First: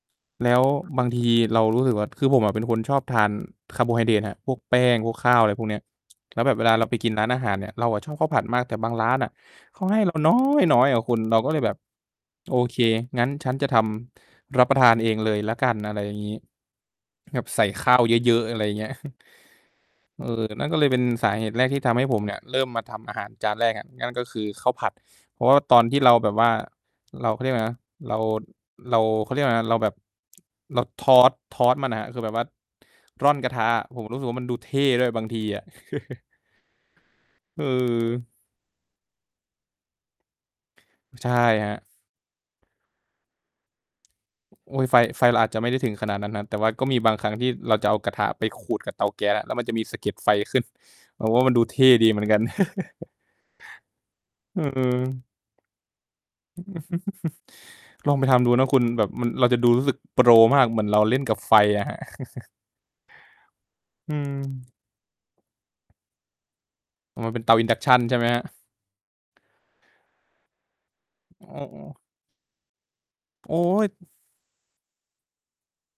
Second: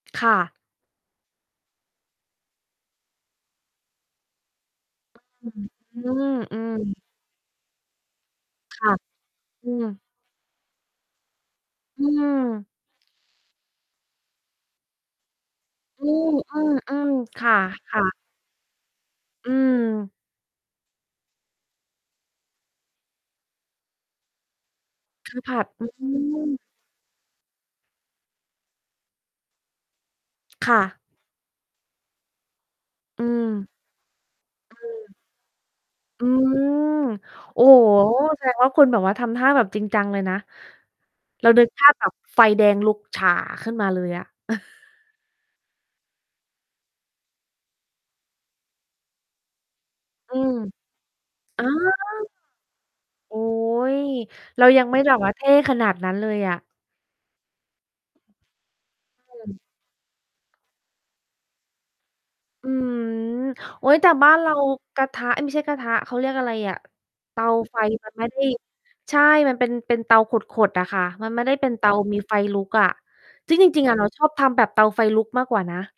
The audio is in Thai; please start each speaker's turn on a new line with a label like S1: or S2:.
S1: ค่
S2: แล
S1: ะ
S2: ้วบางทีเรารู้สึกว่า คือผมอะเป็นคนชอบทานคาร์โบไฮเดรตครับ พวกแป้ง พวกข้าว อ
S1: อ
S2: ะ
S1: ื
S2: ไรพว
S1: อ
S2: กเนี้ย แล้วแบ
S1: อื
S2: บเวลา
S1: ม
S2: เราไ
S1: ๆ
S2: ปกินร้านอาหารเนี่ย เราอะชอบข้าวผัดมาก แต่
S1: ค
S2: บ
S1: ่
S2: า
S1: ะ
S2: งร้านน่ะ
S1: อื
S2: เขาให
S1: อ
S2: ้เราน๊อยน้อยอะคุณ เราก็เลยแบบ
S1: อื
S2: โอ
S1: ม
S2: เค งั้นฉันจะทำรับประทานเองเลยแล้วกัน อะไร
S1: อื
S2: อย่าง
S1: ม
S2: งี้
S1: เออ
S2: แบ
S1: ๆ ค
S2: บใส่ข้า
S1: ่
S2: ว
S1: ะ
S2: เ
S1: ๆ
S2: ยอะ ๆ อะไรอย่างเงี้ย
S1: อืม
S2: เออ แต่นั่นก็เลยเป็นสาเหตุแรกที่ทำให้ผมเนี่ย เริ่มมาทำอาหารจานแรกอะ นั่นก็คือข้าวผัด
S1: คื
S2: เพ
S1: อ
S2: ราะ
S1: ผ
S2: ว่า
S1: ัด
S2: ต
S1: ไ
S2: อ
S1: ป
S2: นท
S1: ท
S2: ี่
S1: ี
S2: เ
S1: ่
S2: ราแบ
S1: น
S2: บ
S1: ู
S2: ว
S1: ่
S2: ่า
S1: น
S2: เรา เขาเรียกอะไรนะ เรา เรา เขาเรียกอะไรนะ เราแบบ
S1: ค
S2: เ
S1: ่
S2: รา
S1: ะ
S2: Toss Toss มันอะครับ คือแบบว่า
S1: อื
S2: ร่อนกระท
S1: ม
S2: ะอะ ผมรู้สึกว่ามันดูเท
S1: อ
S2: ่
S1: ื
S2: ด้วย
S1: ม
S2: บางทีอะ
S1: อืม โอ้โฮ
S2: เออ
S1: แสดงว่า คุณแบบว่าทำท่าแบบจริงจังเลยนะ
S2: ใช่
S1: เราน
S2: ค
S1: ึก
S2: รั
S1: ภ
S2: บ
S1: าพ แบบ ไฟแดงลุกฉ่าขึ้นมาเลยอะ
S2: อุ๊ย ไฟ ไฟเราอาจจะไม่ได้ถึงขนาดนั้นนะ แต่ว่าก็มีบางครั้งที่เราจะเอากระทะไปขูดกับเตาแก๊สอะ แล้วมันจะมีสะเก็ดไฟ
S1: อืม
S2: ขึ้น แบบว่ามัน
S1: อ
S2: ด
S1: ๋
S2: ู
S1: อ
S2: เท่ดีเหมือนกัน
S1: โอ๊ย
S2: อ
S1: เ
S2: ื
S1: รายังไม
S2: อ
S1: ่ [unintelligible] แล้
S2: ๆ
S1: วเท่ขนาดนั้นเลยอะ
S2: ลองไปทำดูนะคุณ แบบมัน
S1: อ
S2: เรา
S1: ืม
S2: จะดูรู้สึกโปรมาก เหมือนเราเล่นกับไฟอะครับ
S1: อืม โอ๊ย แต
S2: อ
S1: ่
S2: ื
S1: บ้านเรา
S2: ม
S1: กระทะ เอ๊ย ไม่ใช่กระทะ เขาเรียกอะไรอะ
S2: อ๋อ มัน
S1: เ
S2: เ
S1: ต
S2: ป็น
S1: า
S2: เตา
S1: ไฟ
S2: Induction
S1: มั
S2: ใช
S1: น
S2: ่ไ
S1: ไ
S2: ห
S1: ม
S2: ม
S1: ่ไ
S2: ค
S1: ด
S2: รั
S1: ้
S2: บ?
S1: ใช่ มัน เป็น เป็นเตาขด ๆ อะค่ะ มันไม่ไ
S2: อ
S1: ด้
S2: ๋
S1: เป็นเตา
S2: อ
S1: มีไฟลุกอะ
S2: โ
S1: ซ
S2: อ
S1: ึ่
S2: ๊
S1: งจริง
S2: ย
S1: ๆ อะเราชอบทำแบบเตาไฟลุกมากกว่านะ